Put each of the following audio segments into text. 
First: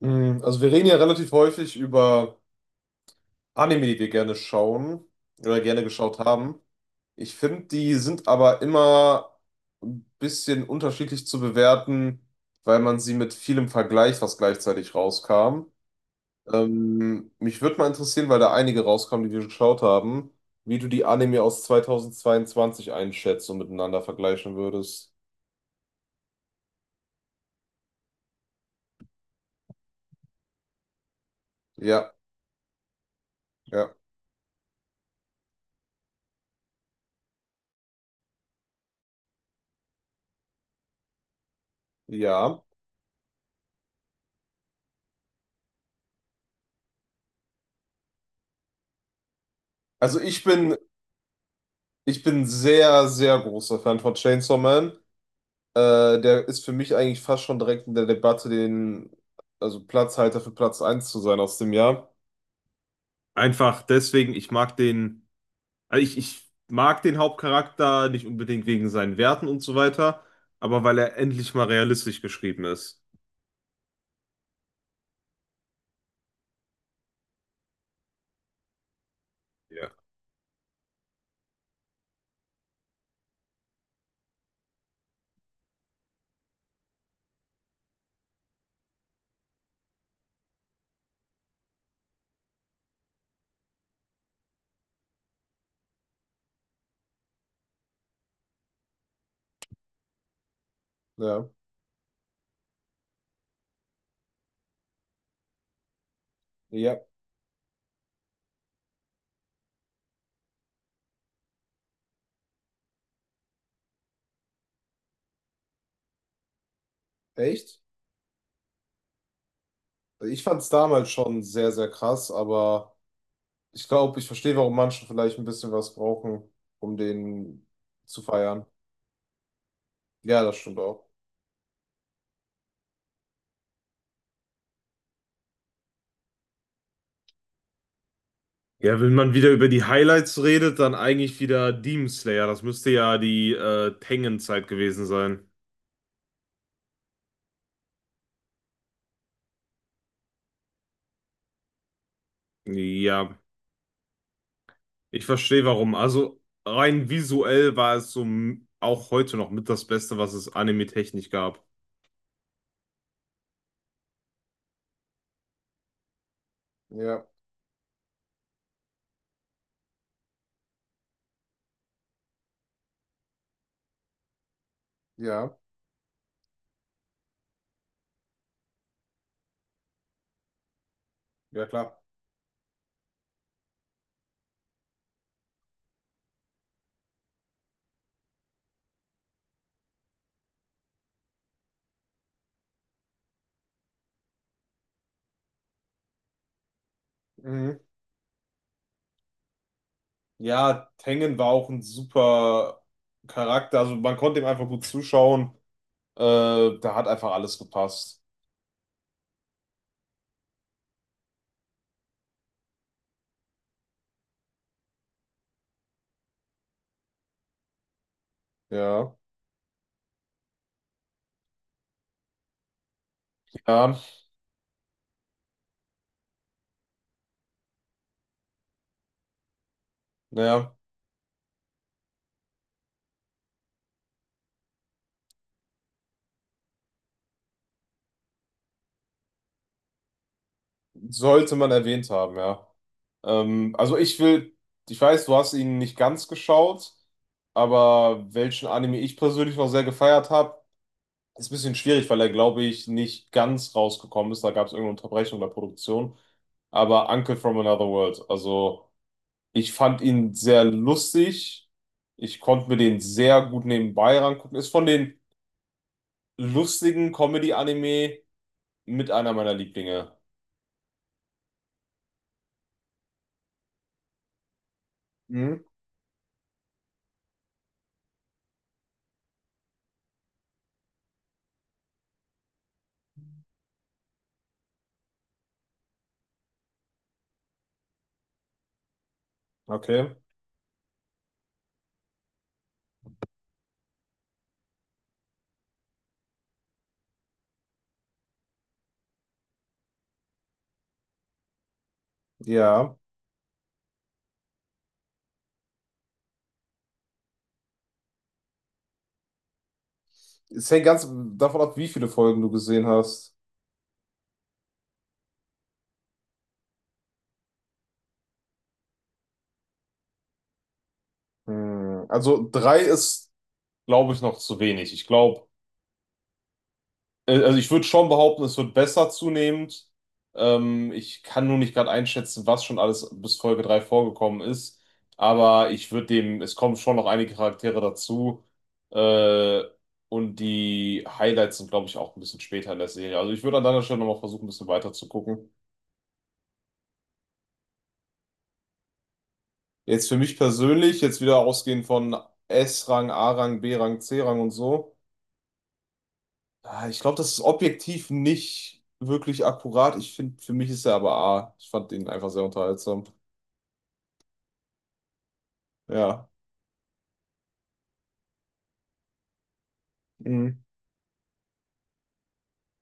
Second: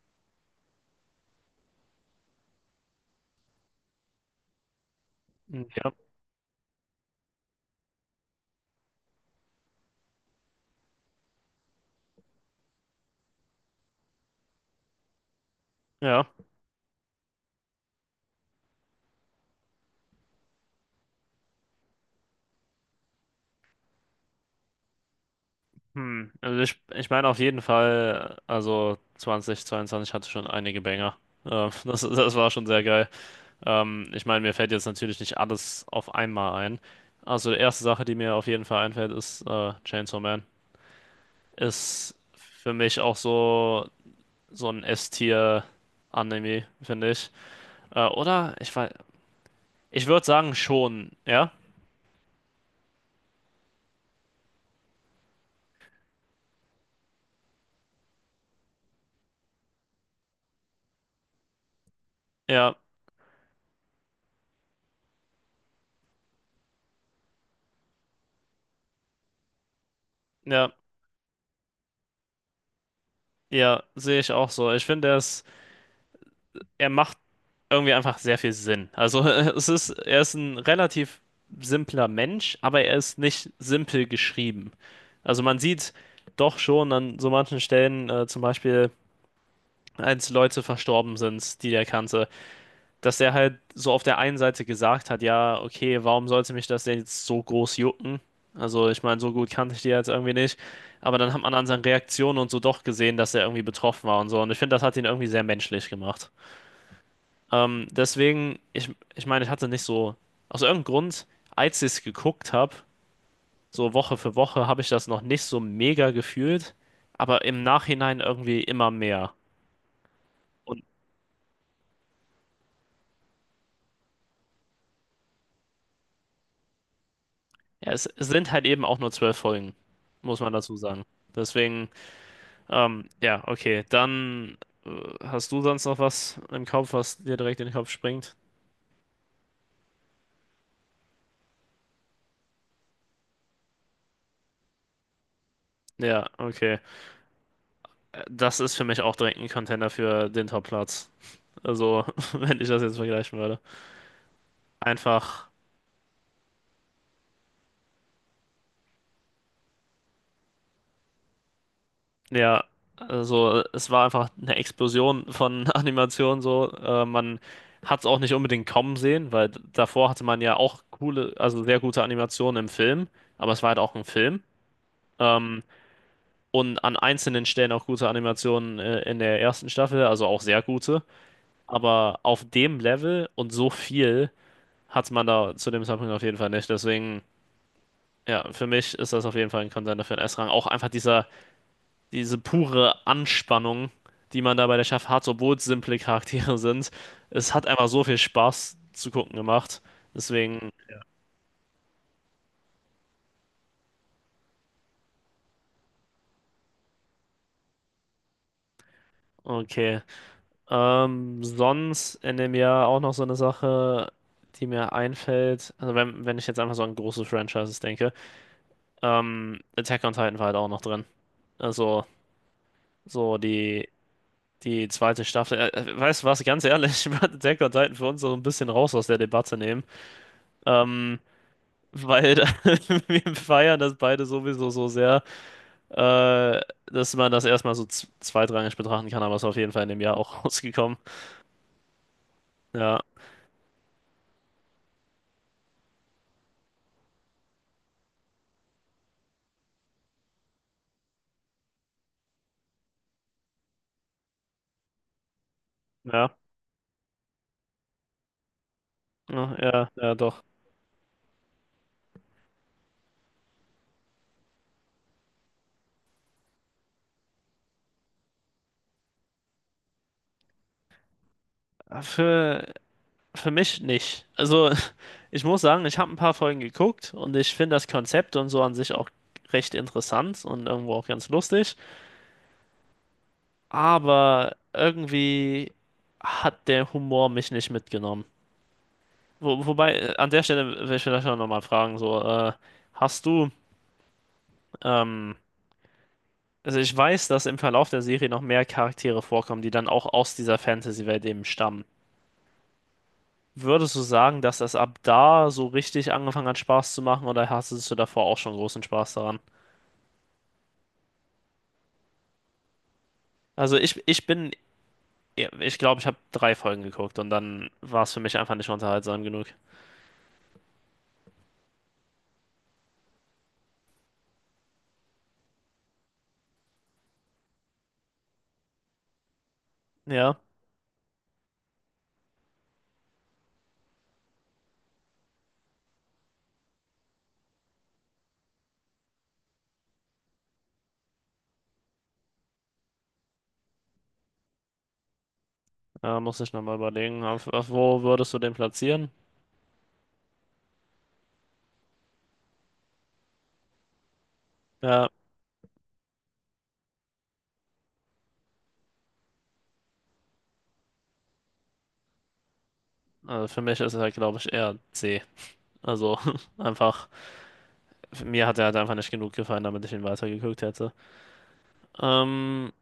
Also wir reden ja relativ häufig über Anime, die wir gerne schauen oder gerne Ja, geschaut haben. Ich finde, die sind aber immer ein bisschen unterschiedlich zu bewerten, weil man sie mit vielem vergleicht, was gleichzeitig rauskam. ja. Mich würde mal interessieren, weil da einige rauskamen, die wir geschaut haben, wie du die Anime aus 2022 einschätzt und miteinander vergleichen würdest. Hm. Also ich meine auf jeden Fall, also 2022 hatte schon einige Banger. Das, Ja, das war schon sehr geil. ja, Ich meine, mir fällt jetzt natürlich nicht alles auf einmal ein. Also die erste Sache, die mir auf jeden Fall einfällt, ist Chainsaw Man. Ist ja. für mich auch so, so ein S-Tier-Anime, finde ich. Oder? Ich weiß, ich Also würde ich sagen bin, schon, ja. ich bin sehr, sehr großer Fan von Chainsaw Man. Der ist für mich eigentlich fast schon direkt in der Debatte, den, also Platzhalter für Platz eins zu sein aus dem Jahr. Ja, Einfach deswegen, ich mag den, ich mag den Hauptcharakter nicht unbedingt wegen seinen Werten und so weiter, ja, aber weil er endlich mal realistisch geschrieben ist. ja, sehe ich auch so. Ich finde, er ist, er macht irgendwie einfach sehr viel Sinn. Also es ist, Ja. er ist ein relativ simpler Mensch, aber er ist nicht simpel geschrieben. Also man sieht doch schon an so manchen Stellen, zum Beispiel als Leute verstorben sind, die der kannte, dass er halt so auf der einen Seite gesagt hat, ja, okay, warum sollte mich das denn jetzt so groß jucken? Also ich meine, so gut kannte ich die jetzt irgendwie nicht. Aber dann hat Ja, man an seinen Reaktionen und so doch gesehen, dass er irgendwie betroffen war und so. Und ich finde, das hat ihn irgendwie sehr menschlich gemacht. ja, Deswegen, ich meine, ich hatte nicht so, aus irgendeinem Grund, als ich es geguckt habe, so Woche für Woche, habe ich das noch nicht so mega gefühlt, aber im echt? Nachhinein irgendwie immer mehr. Ich fand es Und damals schon sehr, sehr krass, aber ich glaube, ich verstehe, warum manche vielleicht ein bisschen was brauchen, um den ja, es, zu es sind halt feiern. eben auch nur 12 Folgen, muss Ja, man das dazu stimmt sagen. auch. Deswegen, ja, okay, dann äh, hast du sonst noch was im Kopf, was dir direkt in den Kopf springt? Ja, wenn man wieder über die Highlights redet, dann eigentlich wieder Demon Slayer. Das müsste ja die Tengen-Zeit gewesen sein. Ja, okay. Das ist für mich auch direkt ein Contender für den Top-Platz. Also, wenn ich das jetzt Ja, vergleichen würde. ich Einfach. verstehe warum. Also rein visuell war es so auch heute noch mit das Beste, was es anime-technisch gab. Ja, also es war einfach eine Explosion von Animationen so. Ja, Man hat es auch nicht unbedingt kommen sehen, weil davor hatte man ja auch coole, also sehr gute Animationen im Film, aber es war halt auch ein Film. ja, Ähm, und an einzelnen Stellen auch gute Animationen in der ersten Staffel, also auch sehr gute. ja klar. Aber auf dem Level und so viel hat man da zu dem Zeitpunkt auf jeden Fall nicht. Deswegen, ja, für mich ist das auf jeden Fall ein Contender für den S-Rang. Auch einfach diese pure Anspannung, die man da bei der Staffel hat, obwohl es simple Charaktere sind. Es hat Mhm. einfach so viel Spaß zu gucken gemacht. Deswegen, Ja, Tengen war auch ein super Charakter. Also man konnte ihm einfach gut zuschauen. Da hat einfach alles gepasst. okay. Sonst in dem Jahr auch noch so eine Sache, die mir einfällt. Also wenn ich jetzt einfach so an große Franchises denke, Ja. Attack on Titan war halt auch noch drin. Also so die, Ja, die zweite Staffel. Weißt du was, ganz ehrlich, ich würde Attack on Titan für uns so ein bisschen raus aus der Debatte nehmen. naja, Ähm, weil wir feiern das beide sowieso so sehr, äh, dass man das erstmal so zweitrangig betrachten kann, aber es ist auf jeden Fall in dem Jahr auch rausgekommen. sollte man erwähnt haben, ja. Ja, Ähm, also ich will, ich weiß, du hast ihn nicht ganz geschaut, aber welchen Anime ich persönlich noch sehr gefeiert habe, ist ein bisschen schwierig, weil er, glaube ich, nicht ganz rausgekommen ist. Da gab es irgendeine Unterbrechung der Produktion. ja, Aber Uncle from Another World, also ja, ich ja, fand ja, ihn doch. sehr lustig. Ich konnte mir den sehr gut nebenbei rangucken. Ist von den lustigen Comedy-Anime mit einer meiner Lieblinge. Für, für mich nicht. Also, ich muss Mhm, sagen, ich habe ein paar Folgen geguckt und ich finde das Konzept und so an sich auch recht interessant und irgendwo auch ganz lustig, aber irgendwie hat der Humor mich nicht mitgenommen. Wo, wobei, okay, an der Stelle will ich vielleicht auch nochmal fragen, so, hast du, ähm, also ich weiß, dass im Verlauf der Serie noch mehr Charaktere vorkommen, die dann auch aus dieser Fantasy-Welt eben stammen. ja. Würdest du sagen, dass das ab da so richtig angefangen hat, Spaß zu machen, oder hattest du davor auch schon großen Spaß daran? Es hängt ganz davon ab, wie viele Folgen du gesehen hast. Also ich bin, ja, ich glaube, ich habe drei Folgen geguckt und dann war es für mich einfach nicht unterhaltsam genug. Hm. Also drei ist, glaube ich, noch zu wenig. Ich glaube, also ich würde schon behaupten, es wird besser zunehmend. Ja, Ich kann nur nicht gerade einschätzen, was schon alles bis Folge drei vorgekommen ist. Aber ich würde dem, es kommen schon noch einige Charaktere dazu. Äh, und die Highlights sind, glaube ich, auch ein bisschen später in der Serie. Also ich würde an deiner Stelle nochmal versuchen, ein bisschen weiter zu gucken. Muss ich nochmal überlegen, auf wo würdest du den platzieren? Jetzt für mich persönlich, jetzt wieder ausgehend von S-Rang, A-Rang, B-Rang, C-Rang und so. Ja, Ich glaube, das ist objektiv nicht wirklich akkurat. Ich finde, für mich ist er aber A. Ich fand ihn einfach sehr unterhaltsam. also für mich ist er, glaube ich, eher C. Also Ja. einfach, mir hat er halt einfach nicht genug gefallen, damit ich ihn Mhm. weitergeguckt hätte. Ähm,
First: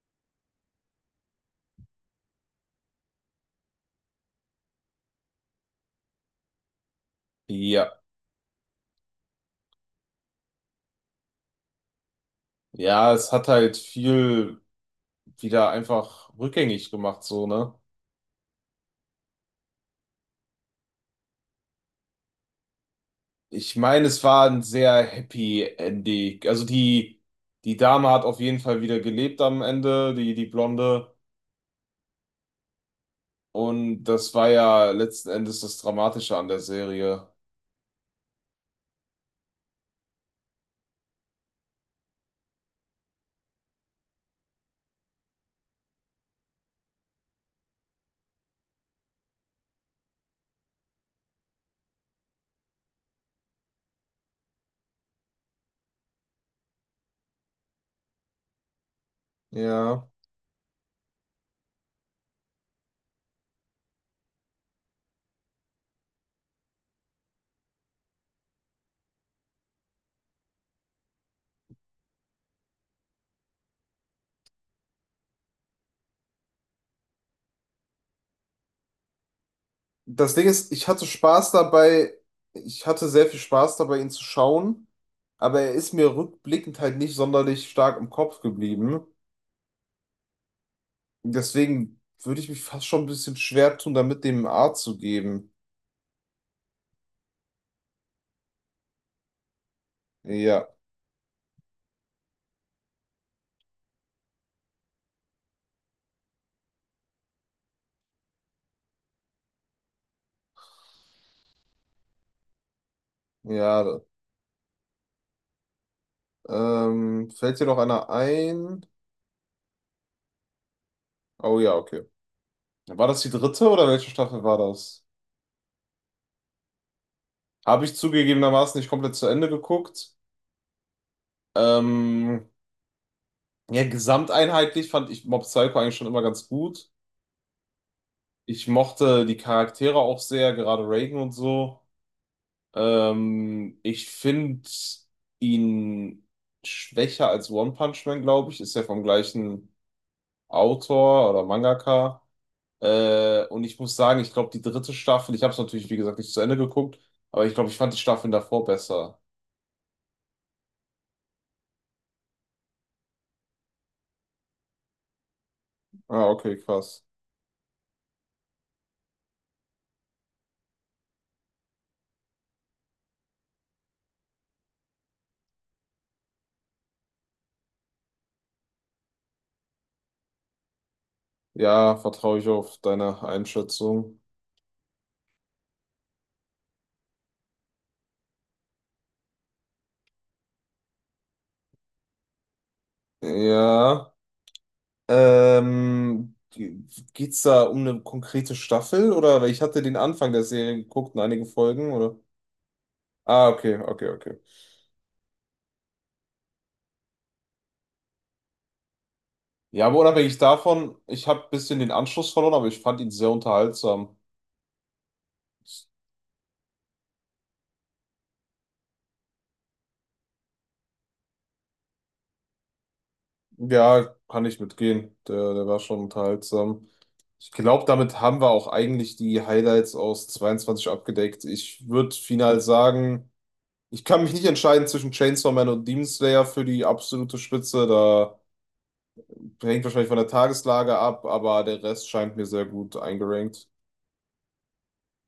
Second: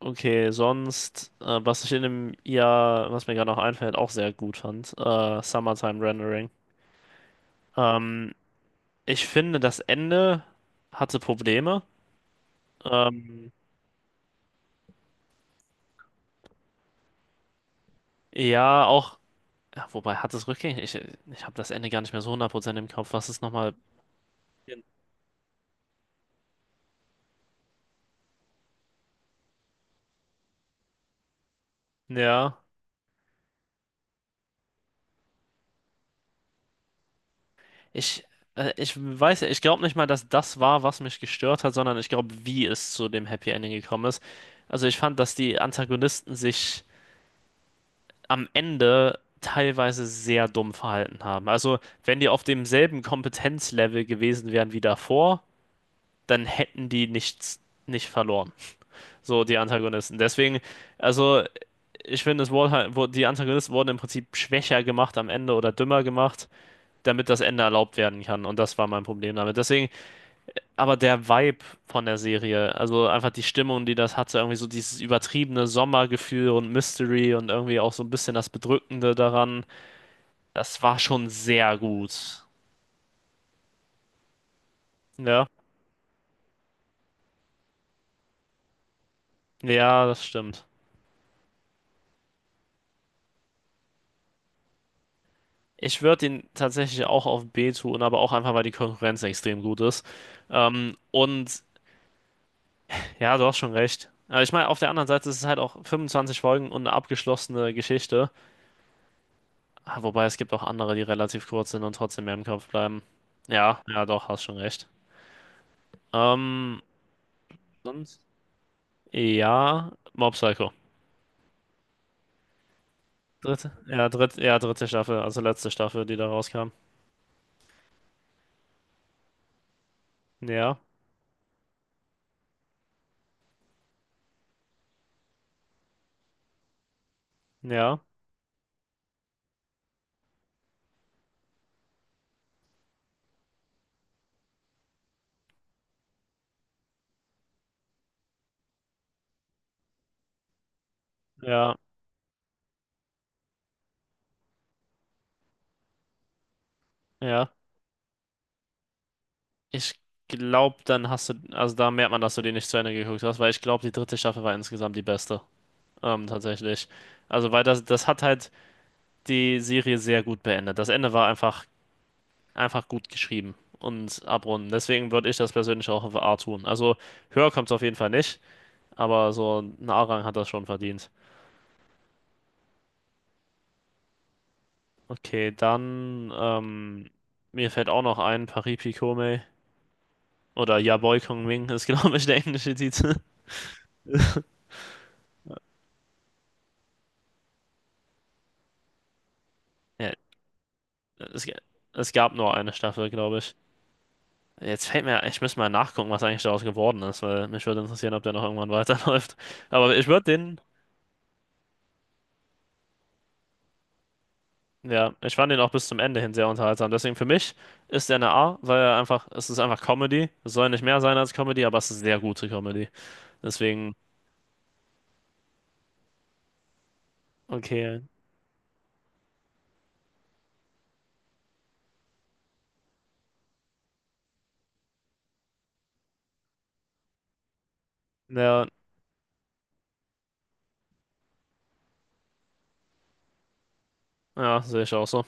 okay, sonst, was ich in dem Jahr, was mir gerade noch einfällt, auch sehr gut fand, Summertime Rendering. Ja. Ähm, ich finde, das Ende hatte Probleme. Ja, es hat Ähm, halt viel wieder einfach rückgängig gemacht, so, ne? ja, auch, ja, wobei hat es rückgängig, ich habe das Ende gar nicht mehr so 100% im Kopf, was ist nochmal, Ich meine, es war ein sehr happy Ending. Die Dame hat auf jeden Fall wieder gelebt am Ende, die, die Blonde. ja. Und das war ja letzten Endes das Dramatische an der Serie. Ich, ich weiß ja, ich glaube nicht mal, dass das war, was mich gestört hat, sondern ich glaube, wie es zu dem Happy Ending gekommen ist. Also ich fand, dass die Antagonisten sich am Ende teilweise sehr dumm verhalten haben. Also wenn die auf demselben Kompetenzlevel gewesen wären wie davor, dann hätten die nichts nicht verloren. So die Ja. Antagonisten. Deswegen, also ich finde, es wurde halt, wurde, die Antagonisten wurden im Prinzip schwächer gemacht am Ende oder dümmer gemacht, damit das Ende erlaubt werden kann. Und das war mein Problem damit. Deswegen aber der Vibe von der Serie, also einfach die Stimmung, die das hatte, irgendwie so dieses übertriebene Sommergefühl und Mystery und irgendwie auch so ein bisschen das Bedrückende daran, Das Ding ist, das ich war hatte schon Spaß sehr dabei, gut. ich hatte sehr viel Spaß dabei, ihn zu schauen, Ja, aber er ist mir rückblickend halt nicht sonderlich stark im Kopf geblieben. ja, das stimmt. Deswegen würde ich mich fast schon ein bisschen schwer tun, damit dem A zu geben. Ich würde ihn tatsächlich auch auf B tun, aber auch einfach, weil die Konkurrenz extrem gut ist. Ja, Und ja, du hast schon recht. Aber ich meine, auf der anderen Seite ist es halt auch 25 Folgen und eine abgeschlossene Geschichte. Ah, wobei es gibt auch andere, die relativ kurz sind und trotzdem mehr im Kopf bleiben. Ja, ja. ja, doch, hast schon recht. Ähm, Fällt dir noch einer Sonst? ein? Ja, Mob Psycho. Oh ja, okay. War das die dritte Dritte, oder ja, welche Staffel war ja, dritte das? Staffel, also letzte Staffel, die da rauskam. Habe ich zugegebenermaßen nicht komplett zu Ende geguckt. Ja, Ähm, ja, gesamteinheitlich fand ich Mob Psycho eigentlich schon immer ganz gut. ja, Ich mochte die Charaktere auch sehr, gerade Reagan und so. Ich finde ihn schwächer als One Punch Man, glaube ich. Ist ja vom gleichen Autor oder ja, Mangaka. Und ich muss sagen, ich glaube, die dritte Staffel, ich habe es natürlich, wie gesagt, nicht zu Ende geguckt, aber ja. ich glaube, ich fand die Staffeln davor besser. Ich glaube, dann hast du, also da merkt man, dass du die nicht zu Ende geguckt hast, weil ich glaube, die dritte Staffel war insgesamt die beste. Ah, okay, Tatsächlich. krass. Also, weil das hat halt die Serie sehr gut beendet. Das Ende war einfach, einfach gut geschrieben und abrunden. Deswegen würde ich das persönlich auch auf A tun. Also, höher kommt es auf jeden Fall nicht, aber so ein A-Rang hat das schon verdient. Ja, vertraue ich auf deine Einschätzung. Okay, dann, mir fällt auch noch ein, Paris Picome oder Yaboy Kongming ist, glaube ich, der englische Titel. Ja. Ähm, geht's da um eine konkrete Staffel oder weil ich hatte den Ja, Anfang der Serie geguckt und es, einige Folgen es oder? gab nur eine Staffel, glaube Ah, ich. okay, okay, okay. Jetzt fällt mir, ich müsste mal nachgucken, was eigentlich daraus geworden ist, weil mich würde interessieren, ob der noch irgendwann weiterläuft. Ja, Aber aber ich würde unabhängig den, davon, ich habe ein bisschen den Anschluss verloren, aber ich fand ihn sehr unterhaltsam. ja, ich fand den auch bis zum Ende hin sehr unterhaltsam. Deswegen für mich ist der eine A, weil er einfach, es ist einfach Comedy. Es soll nicht mehr sein als Comedy, aber es ist sehr gute Comedy. Deswegen, Ja, kann ich mitgehen. Der, der war schon unterhaltsam. Ich glaube, okay, damit haben wir auch eigentlich die Highlights aus 22 abgedeckt. Ich würde final sagen, ich kann mich nicht entscheiden zwischen Chainsaw Man und Demon Slayer für die absolute Spitze. Da ja, hängt wahrscheinlich von der Tageslage ab, aber der Rest scheint mir sehr gut eingerankt. ja, sehe ich auch so.